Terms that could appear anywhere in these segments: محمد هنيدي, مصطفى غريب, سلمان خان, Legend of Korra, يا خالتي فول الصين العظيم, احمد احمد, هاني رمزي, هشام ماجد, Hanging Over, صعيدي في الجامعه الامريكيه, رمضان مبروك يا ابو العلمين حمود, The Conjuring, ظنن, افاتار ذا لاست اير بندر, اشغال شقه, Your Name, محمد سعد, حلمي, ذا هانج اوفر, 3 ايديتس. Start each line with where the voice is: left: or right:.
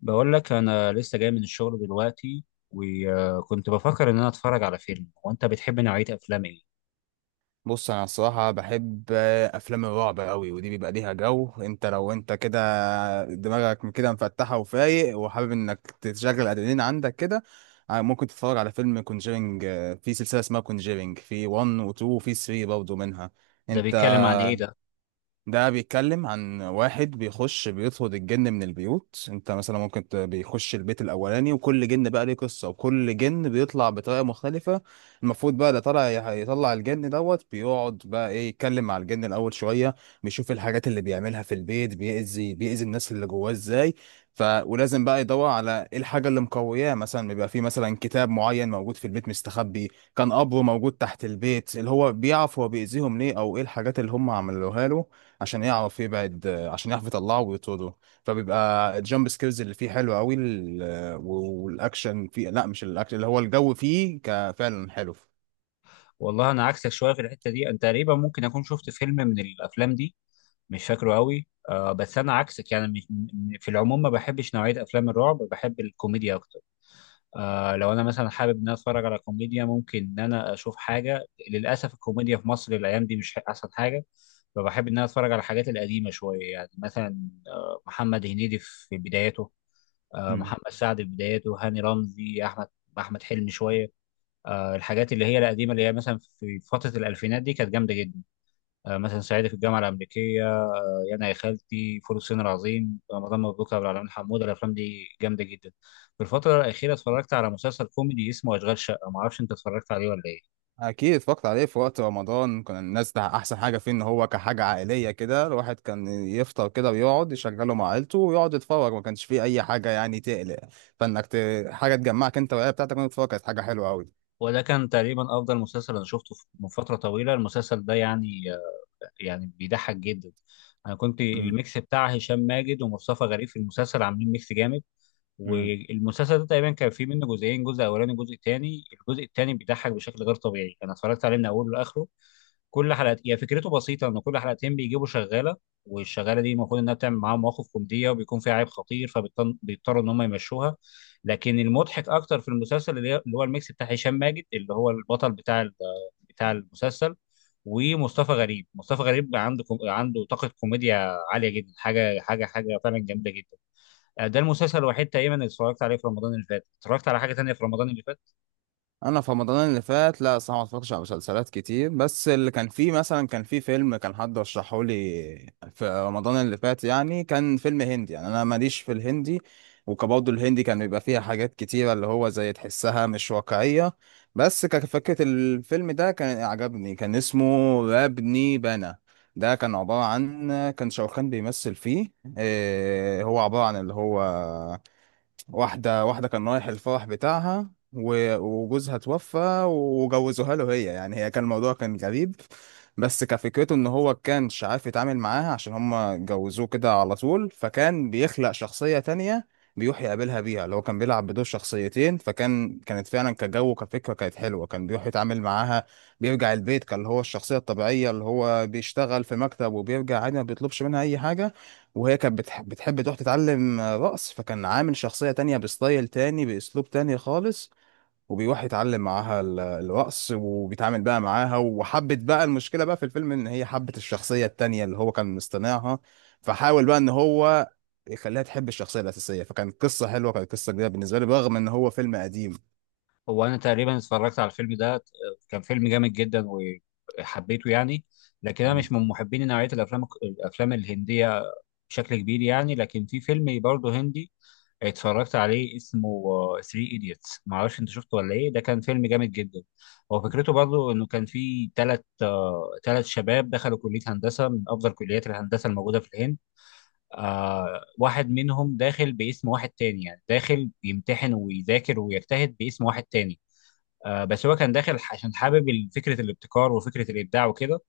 left: بقول لك انا لسه جاي من الشغل دلوقتي، وكنت بفكر ان انا اتفرج على فيلم. وانت بتحب نوعية افلام ايه؟
right: بص، انا الصراحه بحب افلام الرعب قوي، ودي بيبقى ليها جو. انت لو انت كده دماغك من كده مفتحه وفايق وحابب انك تشغل الادرينالين عندك كده، ممكن تتفرج على فيلم كونجيرنج. في سلسله اسمها كونجيرنج، في 1 و2 وفي 3 برضه منها،
left: ده
right: انت؟
left: بيتكلم عن ايه ده؟
right: ده بيتكلم عن واحد بيخش، بيطرد الجن من البيوت. انت مثلا ممكن بيخش البيت الاولاني، وكل جن بقى ليه قصة، وكل جن بيطلع بطريقة مختلفة. المفروض بقى ده يطلع الجن دوت، بيقعد بقى ايه، يتكلم مع الجن الاول شوية، بيشوف الحاجات اللي بيعملها في البيت، بيأذي الناس اللي جواه ازاي. ف ولازم بقى يدور على ايه الحاجة اللي مقوياه، مثلا بيبقى في مثلا كتاب معين موجود في البيت مستخبي، كان قبره موجود تحت البيت، اللي هو بيعرف هو بيأذيهم ليه، او ايه الحاجات اللي هم عملوها له، عشان يعرف يبعد، عشان يعرف يطلعه ويطرده. فبيبقى الجامب سكيلز اللي فيه حلو قوي، والاكشن فيه، لا، مش الاكشن، اللي هو الجو فيه فعلا حلو.
left: والله انا عكسك شوية في الحتة دي. انت تقريبا ممكن اكون شفت فيلم من الافلام دي، مش فاكره قوي. آه، بس انا عكسك، يعني في العموم ما بحبش نوعية افلام الرعب، بحب الكوميديا اكتر. آه، لو انا مثلا حابب ان انا اتفرج على كوميديا ممكن ان انا اشوف حاجه. للاسف الكوميديا في مصر الايام دي مش احسن حاجه، فبحب ان انا اتفرج على الحاجات القديمه شويه. يعني مثلا آه محمد هنيدي في بدايته، آه محمد سعد في بدايته، هاني رمزي، احمد حلمي شويه. آه الحاجات اللي هي القديمه، اللي هي مثلا في فتره الالفينات دي، كانت جامده جدا. آه مثلا صعيدي في الجامعه الامريكيه، يعني يا خالتي، فول الصين العظيم، رمضان مبروك يا ابو العلمين حمود، الافلام دي جامده جدا. في الفتره الاخيره اتفرجت على مسلسل كوميدي اسمه اشغال شقه، ما اعرفش انت اتفرجت عليه ولا ايه.
right: اكيد اتفرجت عليه، في وقت رمضان كان الناس ده احسن حاجه فيه، ان هو كحاجه عائليه كده، الواحد كان يفطر كده ويقعد يشغله مع عيلته ويقعد يتفرج، ما كانش فيه اي حاجه يعني تقلق، فانك ت... حاجه تجمعك انت والعيله بتاعتك وانت بتتفرج، كانت حاجه حلوه قوي.
left: وده كان تقريبا افضل مسلسل انا شفته من فتره طويله، المسلسل ده يعني. يعني بيضحك جدا. انا كنت الميكس بتاع هشام ماجد ومصطفى غريب في المسلسل عاملين ميكس جامد.
right: امم.
left: والمسلسل ده تقريبا كان فيه منه جزئين، جزء اولاني وجزء تاني. الجزء التاني بيضحك بشكل غير طبيعي، انا اتفرجت عليه من اوله لاخره. كل حلقة، هي فكرته بسيطة، إن كل حلقتين بيجيبوا شغالة، والشغالة دي المفروض إنها بتعمل معاهم مواقف كوميدية وبيكون فيها عيب خطير فبيضطروا إن هم يمشوها. لكن المضحك أكتر في المسلسل اللي هو الميكس بتاع هشام ماجد، اللي هو البطل بتاع بتاع المسلسل. ومصطفى غريب. مصطفى غريب عنده عنده طاقة كوميديا عالية جدا، حاجة حاجة حاجة فعلا جامدة جدا. آه، ده المسلسل الوحيد تقريبا اللي اتفرجت عليه في رمضان اللي فات. اتفرجت على حاجة تانية في رمضان اللي فات.
right: انا في رمضان اللي فات، لا، صراحه ما اتفرجتش على مسلسلات كتير، بس اللي كان فيه مثلا، كان فيه فيلم كان حد رشحه لي في رمضان اللي فات، يعني كان فيلم هندي، يعني انا ماليش في الهندي، وكبرضه الهندي كان بيبقى فيها حاجات كتيره اللي هو زي تحسها مش واقعيه، بس كفكره الفيلم ده كان عجبني، كان اسمه ربني بنا. ده كان عبارة عن، كان شاروخان بيمثل فيه، إيه هو عبارة عن اللي هو واحدة، واحدة كان رايح الفرح بتاعها وجوزها توفى، وجوزوها له، هي يعني هي كان الموضوع كان غريب، بس كفكرته ان هو كانش عارف يتعامل معاها عشان هما جوزوه كده على طول، فكان بيخلق شخصية تانية بيروح يقابلها بيها، اللي هو كان بيلعب بدور شخصيتين، فكان كانت فعلا كجو كفكرة كانت حلوة، كان بيروح يتعامل معاها، بيرجع البيت كان اللي هو الشخصية الطبيعية اللي هو بيشتغل في مكتب وبيرجع عادي ما بيطلبش منها أي حاجة، وهي كانت بتحب تروح تتعلم رقص، فكان عامل شخصية تانية بستايل تاني بأسلوب تاني خالص، وبيروح يتعلم معاها الرقص، وبيتعامل بقى معاها وحبت بقى، المشكلة بقى في الفيلم إن هي حبت الشخصية التانية اللي هو كان مصطنعها، فحاول بقى إن هو يخليها تحب الشخصية الأساسية، فكان قصة حلوة، كانت قصة جديدة بالنسبة لي، رغم إن هو فيلم قديم.
left: هو انا تقريبا اتفرجت على الفيلم ده، كان فيلم جامد جدا وحبيته يعني. لكن انا
right: مم.
left: مش من محبين نوعيه الافلام الهنديه بشكل كبير يعني. لكن في فيلم برضه هندي اتفرجت عليه، اسمه 3 ايديتس، ما اعرفش انت شفته ولا ايه. ده كان فيلم جامد جدا. هو فكرته، برضه انه كان في ثلاث شباب دخلوا كليه هندسه من افضل كليات الهندسه الموجوده في الهند. آه واحد منهم داخل باسم واحد تاني، يعني داخل يمتحن ويذاكر ويجتهد باسم واحد تاني. آه، بس هو كان داخل عشان حابب فكره الابتكار وفكره الابداع وكده.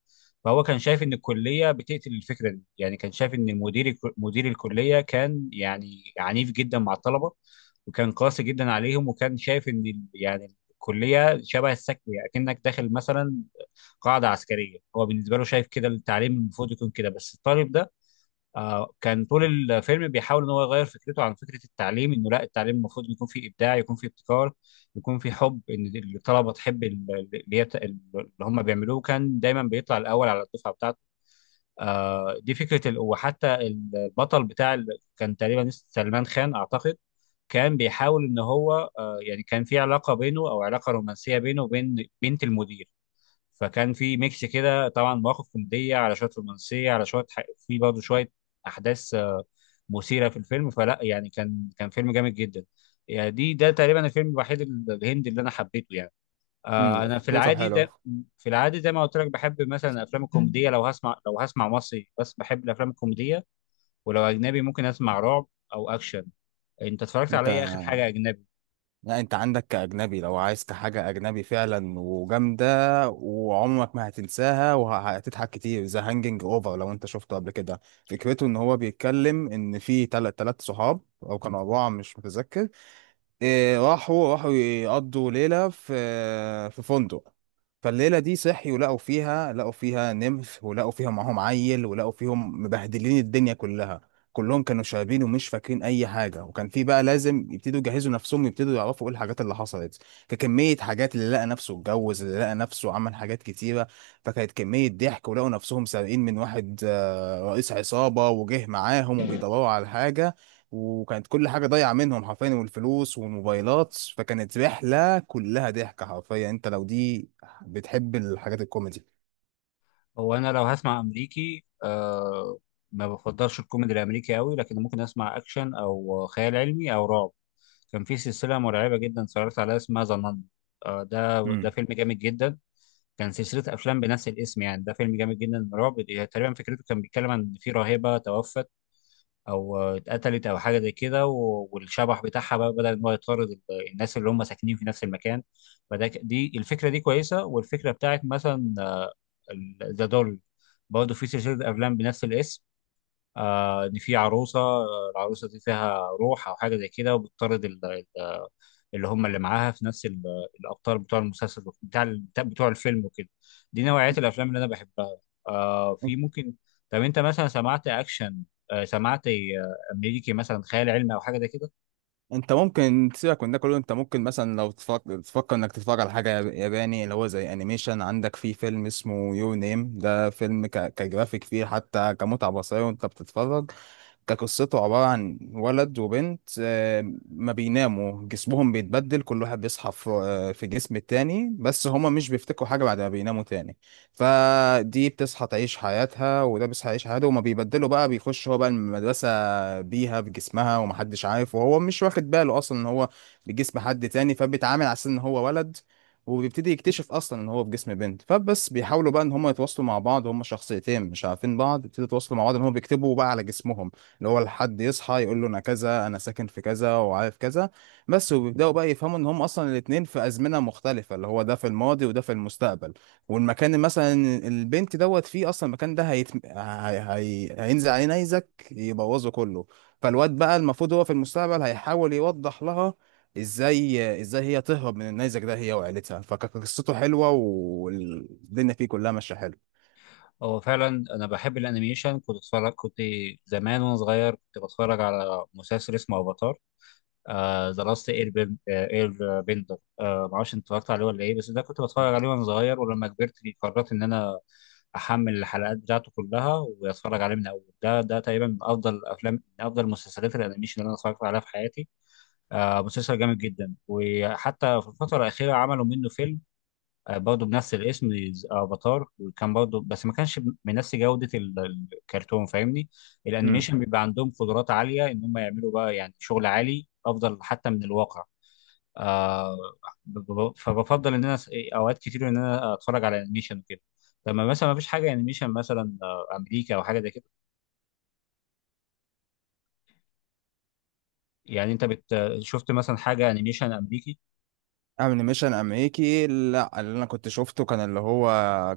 left: فهو كان شايف ان الكليه بتقتل الفكره دي. يعني كان شايف ان مدير الكليه كان يعني عنيف جدا مع الطلبه، وكان قاسي جدا عليهم، وكان شايف ان يعني الكليه شبه السجن، يعني كأنك داخل مثلا قاعده عسكريه. هو بالنسبه له شايف كده التعليم المفروض يكون كده. بس الطالب ده آه، كان طول الفيلم بيحاول ان هو يغير فكرته عن فكره التعليم، انه لا، التعليم المفروض يكون فيه ابداع، يكون فيه ابتكار، يكون فيه حب ان الطلبه تحب اللي هم بيعملوه. كان دايما بيطلع الاول على الدفعه بتاعته. آه، دي فكره وحتى البطل بتاع كان تقريبا اسمه سلمان خان اعتقد. كان بيحاول ان هو آه، يعني كان في علاقه بينه، او علاقه رومانسيه بينه وبين بنت المدير. فكان في ميكس كده، طبعا مواقف كوميديه على شويه رومانسيه على شويه، في برضه شويه احداث آه، مثيرة في الفيلم. فلا يعني، كان فيلم جامد جدا. يعني ده تقريبا الفيلم الوحيد الهندي اللي انا حبيته يعني. آه
right: مم،
left: انا في
right: فكرته
left: العادي ده
right: حلوة.
left: في العادي زي ما قلت لك، بحب مثلا الافلام الكوميديه. لو هسمع مصري بس، بحب الافلام الكوميديه. ولو اجنبي، ممكن اسمع رعب او اكشن. انت اتفرجت على
right: أنت
left: ايه اخر حاجه اجنبي؟
right: لا، انت عندك كأجنبي لو عايز حاجة أجنبي فعلا وجامدة، وعمرك ما هتنساها وهتضحك كتير، ذا هانجنج اوفر، لو انت شفته قبل كده. فكرته ان هو بيتكلم ان في تلات صحاب او كانوا أربعة، مش متذكر، إيه، راحوا يقضوا ليلة في فندق، فالليلة دي صحي، ولقوا فيها نمث، ولقوا فيها معاهم عيل، ولقوا فيهم مبهدلين الدنيا كلها، كلهم كانوا شاربين ومش فاكرين أي حاجة، وكان في بقى لازم يبتدوا يجهزوا نفسهم، يبتدوا يعرفوا إيه الحاجات اللي حصلت، ككمية حاجات، اللي لقى نفسه اتجوز، اللي لقى نفسه عمل حاجات كتيرة، فكانت كمية ضحك، ولقوا نفسهم سارقين من واحد، رئيس عصابة وجه معاهم وبيدوروا على حاجة، وكانت كل حاجة ضايعة منهم حرفيا، والفلوس والموبايلات، فكانت رحلة كلها ضحك حرفيا، انت لو دي بتحب الحاجات الكوميدي.
left: هو انا لو هسمع امريكي، ما بفضلش الكوميدي الامريكي قوي، لكن ممكن اسمع اكشن او خيال علمي او رعب. كان في سلسلة مرعبة جدا اتفرجت عليها، اسمها ظنن. ده
right: امم.
left: فيلم جامد جدا. كان سلسلة أفلام بنفس الاسم، يعني ده فيلم جامد جدا رعب. تقريبا فكرته كان بيتكلم عن إن في راهبة توفت، أو آه، اتقتلت أو حاجة زي كده، والشبح بتاعها بقى بدأ إن هو يطارد الناس اللي هم ساكنين في نفس المكان. فده دي الفكرة دي كويسة، والفكرة بتاعت مثلا ذا دول، برضه في سلسلة أفلام بنفس الاسم، آه إن في عروسة، آه، العروسة دي فيها روح أو حاجة زي كده وبتطارد اللي هم اللي معاها في نفس الابطال بتوع المسلسل بتاع بتوع الفيلم وكده. دي نوعية الافلام اللي انا بحبها. آه في ممكن. طب انت مثلا سمعت اكشن؟ سمعت آه، امريكي مثلا خيال علمي او حاجه زي كده؟
right: انت ممكن تسيبك من ده كله، انت ممكن مثلا لو تفكر انك تتفرج على حاجة ياباني، اللي هو زي انيميشن، عندك في فيلم اسمه يور نيم، ده فيلم كجرافيك فيه، حتى كمتعة بصرية وانت بتتفرج. ده قصته عبارة عن ولد وبنت، ما بيناموا جسمهم بيتبدل، كل واحد بيصحى في جسم التاني، بس هما مش بيفتكروا حاجة بعد ما بيناموا تاني، فدي بتصحى تعيش حياتها، وده بيصحى يعيش حياته، وما بيبدلوا بقى بيخش هو بقى المدرسة بيها بجسمها، ومحدش عارف، وهو مش واخد باله أصلا إن هو بجسم حد تاني، فبيتعامل على أساس إن هو ولد، وبيبتدي يكتشف اصلا ان هو في جسم بنت، فبس بيحاولوا بقى ان هم يتواصلوا مع بعض، هم شخصيتين مش عارفين بعض، بيبتدوا يتواصلوا مع بعض ان هم بيكتبوا بقى على جسمهم، اللي هو الحد يصحى يقول له انا كذا، انا ساكن في كذا، وعارف كذا بس، وبيبداوا بقى يفهموا ان هم اصلا الاتنين في ازمنه مختلفه، اللي هو ده في الماضي وده في المستقبل، والمكان مثلا البنت دوت فيه، اصلا المكان ده هينزل عليه نيزك يبوظه كله، فالواد بقى المفروض هو في المستقبل هيحاول يوضح لها ازاي هي تهرب من النيزك ده هي وعيلتها، فقصته حلوه والدنيا فيه كلها ماشيه حلو.
left: هو فعلا انا بحب الانيميشن. كنت زمان وانا صغير كنت بتفرج على مسلسل اسمه افاتار ذا لاست اير بندر. آه، معرفش انت اتفرجت عليه ولا ايه. بس ده كنت بتفرج عليه وانا صغير، ولما كبرت قررت ان انا احمل الحلقات بتاعته كلها واتفرج عليه من اول. ده تقريبا من افضل افلام، من افضل مسلسلات الانيميشن اللي انا اتفرجت عليها في حياتي. آه، مسلسل جامد جدا. وحتى في الفتره الاخيره عملوا منه فيلم آه، برضه بنفس الاسم، افاتار. وكان برضه بس ما كانش بنفس جودة الكرتون، فاهمني. الانيميشن بيبقى عندهم قدرات عالية ان هم يعملوا بقى يعني شغل عالي افضل حتى من الواقع. آه فبفضل ان انا اوقات كتير ان انا اتفرج على انيميشن وكده. لما مثلا ما فيش حاجة انيميشن مثلا آه، امريكا او حاجة زي كده. يعني انت شفت مثلا حاجة انيميشن امريكي؟
right: انيميشن امريكي، لا، اللي انا كنت شفته كان اللي هو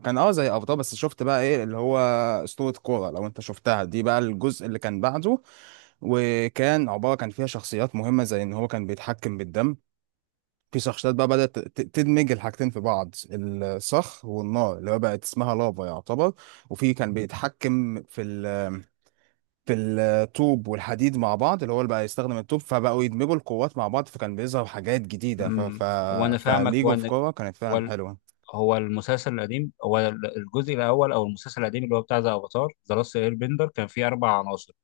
right: كان زي ابطال، بس شفت بقى ايه اللي هو اسطورة كورة، لو انت شفتها، دي بقى الجزء اللي كان بعده، وكان عبارة كان فيها شخصيات مهمة زي ان هو كان بيتحكم بالدم، في شخصيات بقى بدأت تدمج الحاجتين في بعض، الصخر والنار اللي هو بقت اسمها لافا يعتبر، وفي كان بيتحكم في الطوب والحديد مع بعض اللي هو، اللي بقى يستخدم الطوب، فبقوا يدمجوا القوات مع بعض، فكان بيظهر حاجات جديدة
left: امم وانا فاهمك.
right: فليج اوف
left: وانا
right: كورة كانت فعلا حلوة.
left: هو المسلسل القديم، هو الجزء الاول او المسلسل القديم اللي هو بتاع ذا افاتار ذا لاست اير بندر، كان فيه اربع عناصر،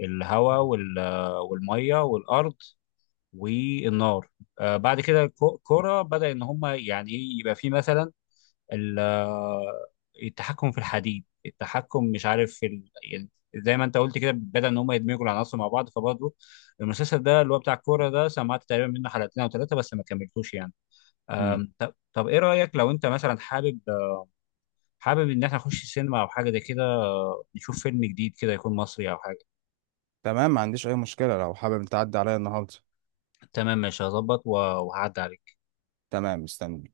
left: الهواء والميه والارض والنار. آه بعد كده الكرة بدأ ان هم يعني ايه يبقى فيه مثلا ال- آه، التحكم في الحديد، التحكم مش عارف في يعني زي ما انت قلت كده، بدأ ان هم يدمجوا العناصر مع بعض. فبرضه المسلسل ده اللي هو بتاع الكوره ده سمعت تقريبا منه حلقتين او ثلاثه بس ما كملتوش يعني.
right: مم.
left: طب ايه رأيك لو انت مثلا حابب ان احنا نخش السينما او حاجه زي كده، نشوف فيلم جديد كده يكون مصري او حاجه.
right: تمام، ما عنديش أي مشكلة، لو حابب تعدي عليا النهاردة.
left: تمام ماشي هظبط وهعدي عليك.
right: تمام، مستني.